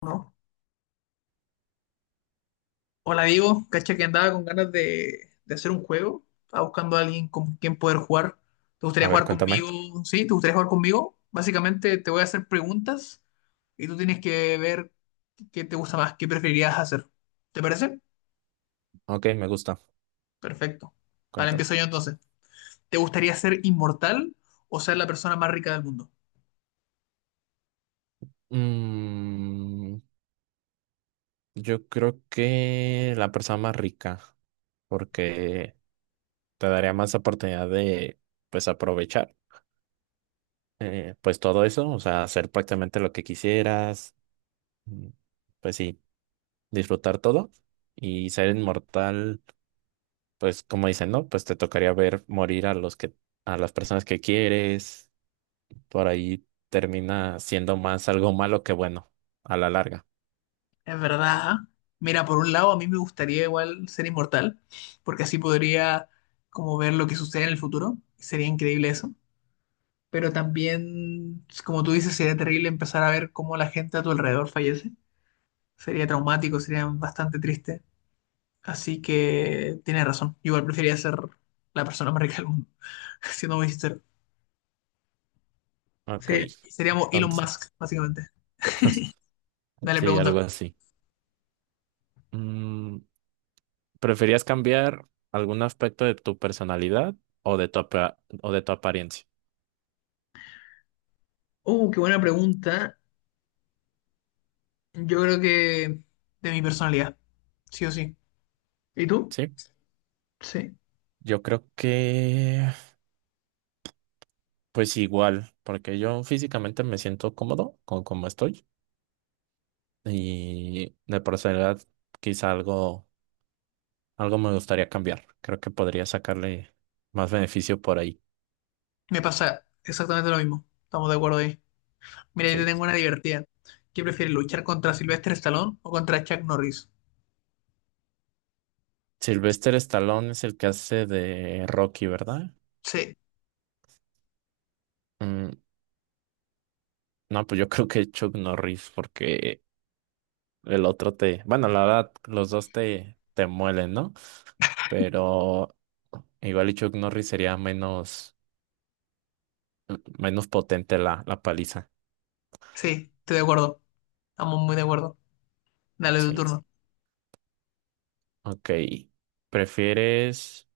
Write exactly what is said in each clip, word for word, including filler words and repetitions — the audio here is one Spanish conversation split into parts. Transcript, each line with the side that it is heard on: left: ¿No? Hola Diego, cacha que andaba con ganas de, de hacer un juego. Estaba buscando a alguien con quien poder jugar. ¿Te gustaría
right: A ver,
left: jugar conmigo?
right: cuéntame.
left: ¿Sí? ¿Te gustaría jugar conmigo? Básicamente te voy a hacer preguntas y tú tienes que ver qué te gusta más, qué preferirías hacer. ¿Te parece?
right: Ok, me gusta.
left: Perfecto. Vale,
right: Cuéntame.
left: empiezo yo entonces. ¿Te gustaría ser inmortal o ser la persona más rica del mundo?
right: Mm, yo creo que la persona más rica, porque te daría más oportunidad de, pues, aprovechar, eh, pues, todo eso, o sea, hacer prácticamente lo que quisieras, mm, pues, sí, disfrutar todo y ser inmortal, pues, como dicen, ¿no? Pues te tocaría ver morir a los que, a las personas que quieres, por ahí termina siendo más algo malo que bueno, a la larga.
left: Es verdad. Mira, por un lado, a mí me gustaría igual ser inmortal, porque así podría como ver lo que sucede en el futuro. Sería increíble eso. Pero también, pues, como tú dices, sería terrible empezar a ver cómo la gente a tu alrededor fallece. Sería traumático, sería bastante triste. Así que tienes razón. Igual preferiría ser la persona más rica del mundo, siendo muy sincero.
right: Ok,
left: Sería- seríamos Elon
right: entonces,
left: Musk, básicamente. Dale,
right: sí,
left: pregunta.
right: algo así. Mm, ¿preferías cambiar algún aspecto de tu personalidad o de tu, apa- o de tu apariencia?
left: Uh, qué buena pregunta. Yo creo que de mi personalidad, sí o sí. ¿Y tú?
right: Sí,
left: Sí.
right: yo creo que pues igual, porque yo físicamente me siento cómodo con cómo estoy y de personalidad quizá algo, algo me gustaría cambiar. Creo que podría sacarle más beneficio por ahí.
left: Me pasa exactamente lo mismo. Estamos de acuerdo ahí. Mira, yo te
right: Sí.
left: tengo una divertida. ¿Qué prefieres, luchar contra Sylvester Stallone o contra Chuck Norris?
right: ¿Sylvester Stallone es el que hace de Rocky, verdad?
left: Sí,
right: Mm, No, pues yo creo que Chuck Norris, porque el otro te, bueno, la verdad, los dos te, te muelen, ¿no? Pero igual y Chuck Norris sería menos, menos potente la, la paliza.
left: sí, estoy de acuerdo. Estamos muy de acuerdo. Dale tu
right: Sí.
left: turno.
right: Ok. ¿Prefieres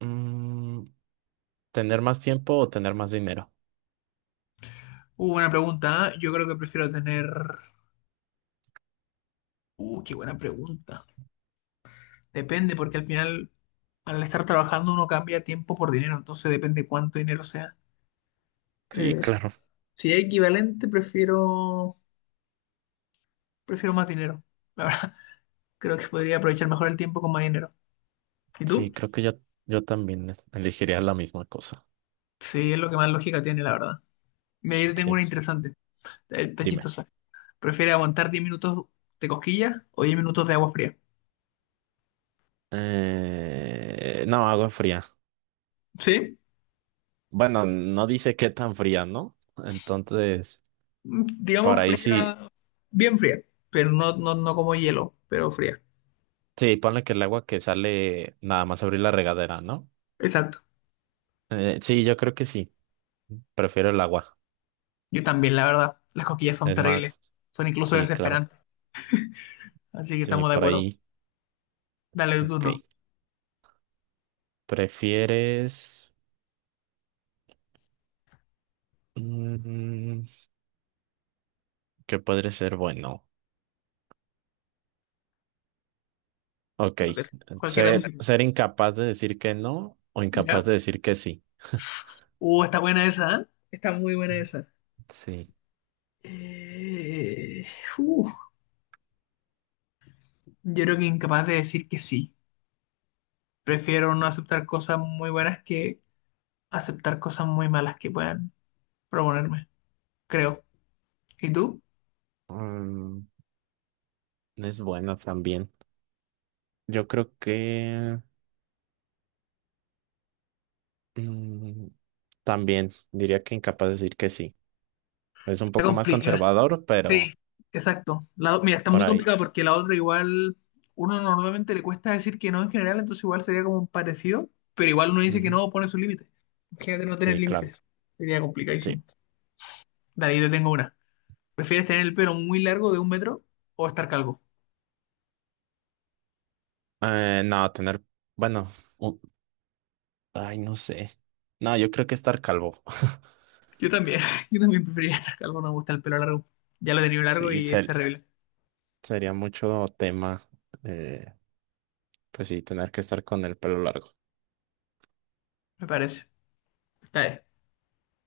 right: mm, tener más tiempo o tener más dinero?
left: Uh, buena pregunta. ¿Eh? Yo creo que prefiero tener. Uh, qué buena pregunta. Depende, porque al final, al estar trabajando, uno cambia tiempo por dinero, entonces depende cuánto dinero sea.
right: Sí,
left: Eh,
right: claro.
left: si es equivalente, prefiero. Prefiero más dinero. La verdad, creo que podría aprovechar mejor el tiempo con más dinero. ¿Y tú?
right: Sí, creo que yo, yo también elegiría la misma cosa.
left: Sí, es lo que más lógica tiene, la verdad. Mira, yo te tengo
right: Sí,
left: una interesante. Eh, Está
right: dime.
left: chistosa. ¿Prefieres aguantar diez minutos de cosquillas o diez minutos de agua fría?
right: Eh, no, agua fría.
left: Sí,
right: Bueno, no dice qué tan fría, ¿no? Entonces,
left: mm, digamos
right: para ahí sí,
left: fría, bien fría, pero no, no, no como hielo, pero fría.
right: sí, ponle que el agua que sale nada más abrir la regadera, ¿no?
left: Exacto.
right: Eh, sí, yo creo que sí. Prefiero el agua.
left: Yo también, la verdad. Las cosquillas son
right: Es
left: terribles,
right: más,
left: son incluso
right: sí, claro.
left: desesperantes, así que
right: Sí,
left: estamos de
right: por
left: acuerdo.
right: ahí.
left: Dale tu
right: Ok.
left: turno.
right: ¿Prefieres... mm, qué podría ser bueno? Ok.
left: Lo que sea. Cualquiera. Me
right: Ser, ser incapaz de decir que no o
left: ¿Ya?
right: incapaz de decir que sí.
left: Uh, está buena esa, ¿eh? Está muy buena esa.
right: Sí.
left: Eh, uh, yo creo que incapaz de decir que sí. Prefiero no aceptar cosas muy buenas que aceptar cosas muy malas que puedan proponerme, creo. ¿Y tú?
right: Mm, es bueno también. Yo creo que... Mm, también diría que incapaz de decir que sí. Es un
left: Está
right: poco más
left: complicado.
right: conservador, pero
left: Sí, exacto. La, o- mira, está
right: por
left: muy
right: ahí.
left: complicado porque la otra igual, uno normalmente le cuesta decir que no en general, entonces igual sería como un parecido, pero igual uno dice que
right: Ujú.
left: no, pone sus límites. Imagínate no tener
right: Sí, claro.
left: límites, sería complicadísimo.
right: Sí.
left: Dale, yo te tengo una. ¿Prefieres tener el pelo muy largo de un metro o estar calvo?
right: Eh, no, tener, bueno, un- ay, no sé. No, yo creo que estar calvo.
left: Yo también, yo también preferiría estar calvo, no me gusta el pelo largo. Ya lo he tenido largo
right: Sí,
left: y es
right: ser-
left: terrible,
right: sería mucho tema. eh, pues sí, tener que estar con el pelo largo.
left: me parece. Está bien.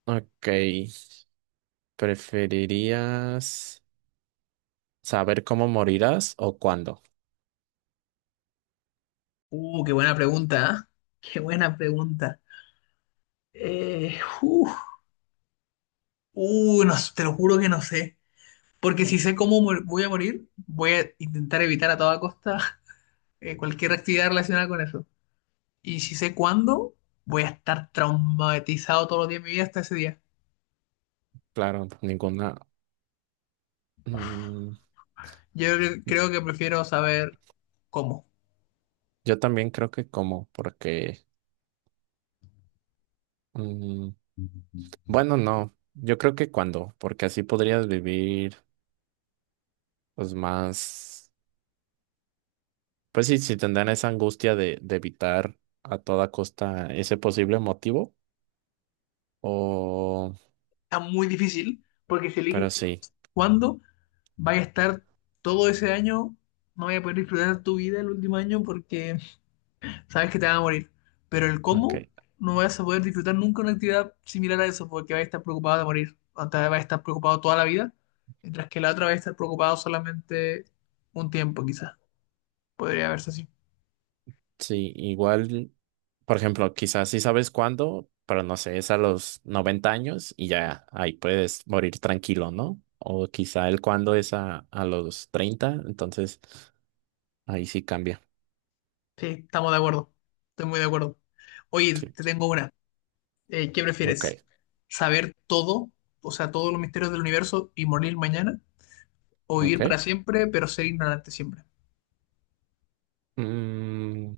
right: Ok, ¿preferirías saber cómo morirás o cuándo?
left: Uh, qué buena pregunta, ¿ah? Qué buena pregunta. Eh, uh, uh, no, te lo juro que no sé. Porque si sé cómo mu- voy a morir, voy a intentar evitar a toda costa eh, cualquier actividad relacionada con eso. Y si sé cuándo, voy a estar traumatizado todos los días de mi vida hasta ese día.
right: Claro, ninguna. mm,
left: Yo cre- creo que prefiero saber cómo.
right: yo también creo que cómo, porque Mm, bueno, no, yo creo que cuando, porque así podrías vivir pues más, pues sí, si tendrán esa angustia de, de evitar a toda costa ese posible motivo, o,
left: Está muy difícil porque si eliges
right: pero
left: cu-
right: sí,
left: cuándo, vaya a estar todo ese año, no voy a poder disfrutar tu vida el último año porque sabes que te vas a morir. Pero el
right: ok,
left: cómo, no vas a poder disfrutar nunca una actividad similar a eso, porque vas a estar preocupado de morir. Antes vas a estar preocupado toda la vida, mientras que la otra va a estar preocupado solamente un tiempo, quizás. Podría verse así.
right: sí, igual, por ejemplo, quizás sí sabes cuándo, pero no sé, es a los noventa años y ya ahí puedes morir tranquilo, ¿no? O quizá el cuándo es a, a los treinta, entonces ahí sí cambia,
left: Sí, estamos de acuerdo. Estoy muy de acuerdo. Oye,
right: sí,
left: te tengo una. Eh, ¿qué
right: ok,
left: prefieres? ¿Saber todo, o sea, todos los misterios del universo y morir mañana? ¿O
right: ok.
left: vivir para siempre, pero ser ignorante siempre?
right: Mm,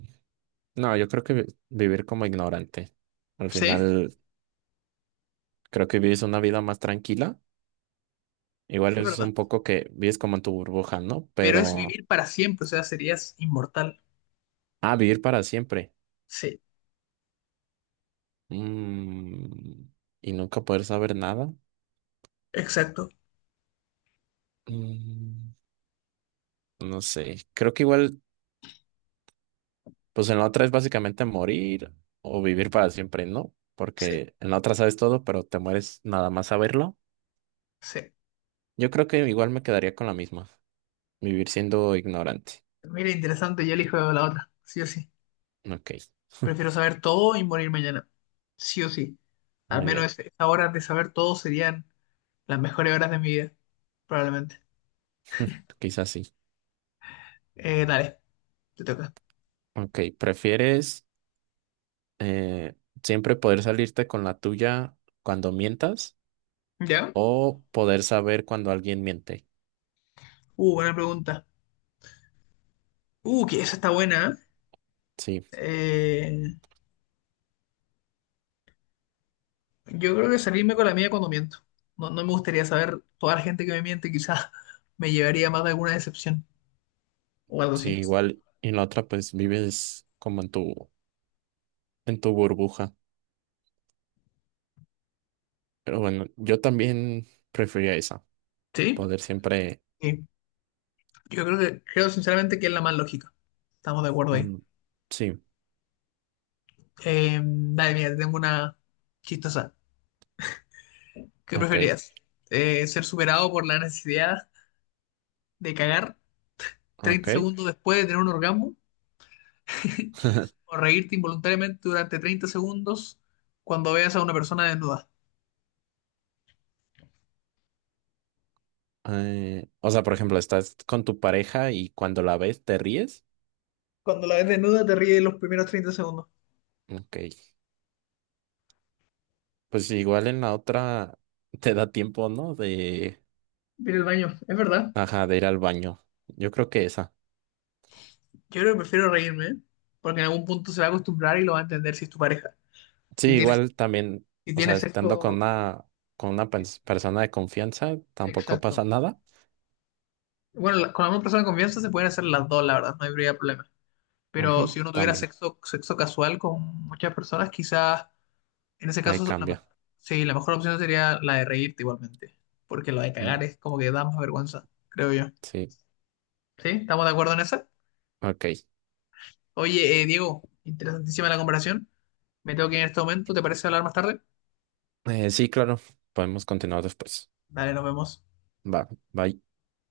right: no, yo creo que vi- vivir como ignorante. Al
left: Sí,
right: final, creo que vives una vida más tranquila. Igual
left: es
right: es
left: verdad.
right: un poco que vives como en tu burbuja, ¿no?
left: Pero es
right: Pero,
left: vivir para siempre, o sea, serías inmortal.
right: ah, vivir para siempre.
left: Sí,
right: Mm, y nunca poder saber nada.
left: exacto.
right: Mm, no sé. Creo que igual, pues en la otra es básicamente morir o vivir para siempre, ¿no?
left: Sí.
right: Porque en la otra sabes todo, pero te mueres nada más saberlo.
left: Sí.
right: Yo creo que igual me quedaría con la misma. Vivir siendo ignorante.
left: Mira, interesante, yo elijo la otra, sí o sí.
right: Ok.
left: Prefiero saber todo y morir mañana, sí o sí. Al
right: Muy
left: menos
right: bien,
left: es- esas horas de saber todo serían las mejores horas de mi vida, probablemente.
right: quizás sí.
left: Eh, dale, te toca.
right: Ok, ¿prefieres eh, siempre poder salirte con la tuya cuando mientas
left: ¿Ya?
right: o poder saber cuando alguien miente?
left: Uh, buena pregunta. Uh, que esa está buena.
right: Sí,
left: ¿Eh? Eh, yo creo que salirme con la mía cuando miento. No, no me gustaría saber toda la gente que me miente, quizás me llevaría más de alguna decepción o algo
right: sí,
left: así.
right: igual y en la otra pues vives como en tu, en tu burbuja. Pero bueno, yo también prefería esa,
left: ¿Sí?
right: poder siempre...
left: Sí. Yo creo que, creo sinceramente que es la más lógica. Estamos de acuerdo ahí.
right: mm, sí,
left: Eh, dale, mira, te tengo una chistosa. ¿Qué
right: ok,
left: preferirías? Eh, ¿ser superado por la necesidad de cagar
right: ok.
left: treinta segundos después de tener un orgasmo? ¿O reírte involuntariamente durante treinta segundos cuando veas a una persona desnuda?
right: Eh, o sea, por ejemplo, estás con tu pareja y cuando la ves te ríes.
left: Cuando la ves desnuda te ríes los primeros treinta segundos.
right: Ok. Pues igual en la otra te da tiempo, ¿no? De,
left: Mira el baño, es verdad.
right: ajá, de ir al baño. Yo creo que esa.
left: Yo creo que prefiero reírme, ¿eh? Porque en algún punto se va a acostumbrar y lo va a entender si es tu pareja.
right: Sí,
left: Si tienes,
right: igual también,
left: si
right: o sea,
left: tienes
right: estando con
left: sexo,
right: una, con una pers- persona de confianza, tampoco
left: exacto.
right: pasa nada.
left: Bueno, la- con la misma persona de confianza se pueden hacer las dos, la verdad, no habría problema. Pero
right: Ujú,
left: si uno tuviera
right: también,
left: sexo, sexo casual con muchas personas, quizás en ese
right: ahí
left: caso, la, me-
right: cambia.
left: sí, la mejor opción sería la de reírte igualmente. Porque la de cagar
right: Mm,
left: es como que da más vergüenza, creo yo.
right: sí,
left: ¿Sí? ¿Estamos de acuerdo en esa?
right: ok.
left: Oye, eh, Diego, interesantísima la conversación. Me tengo que ir en este momento, ¿te parece hablar más tarde?
right: Eh, sí, claro, podemos continuar después.
left: Dale, nos vemos.
right: Va, bye.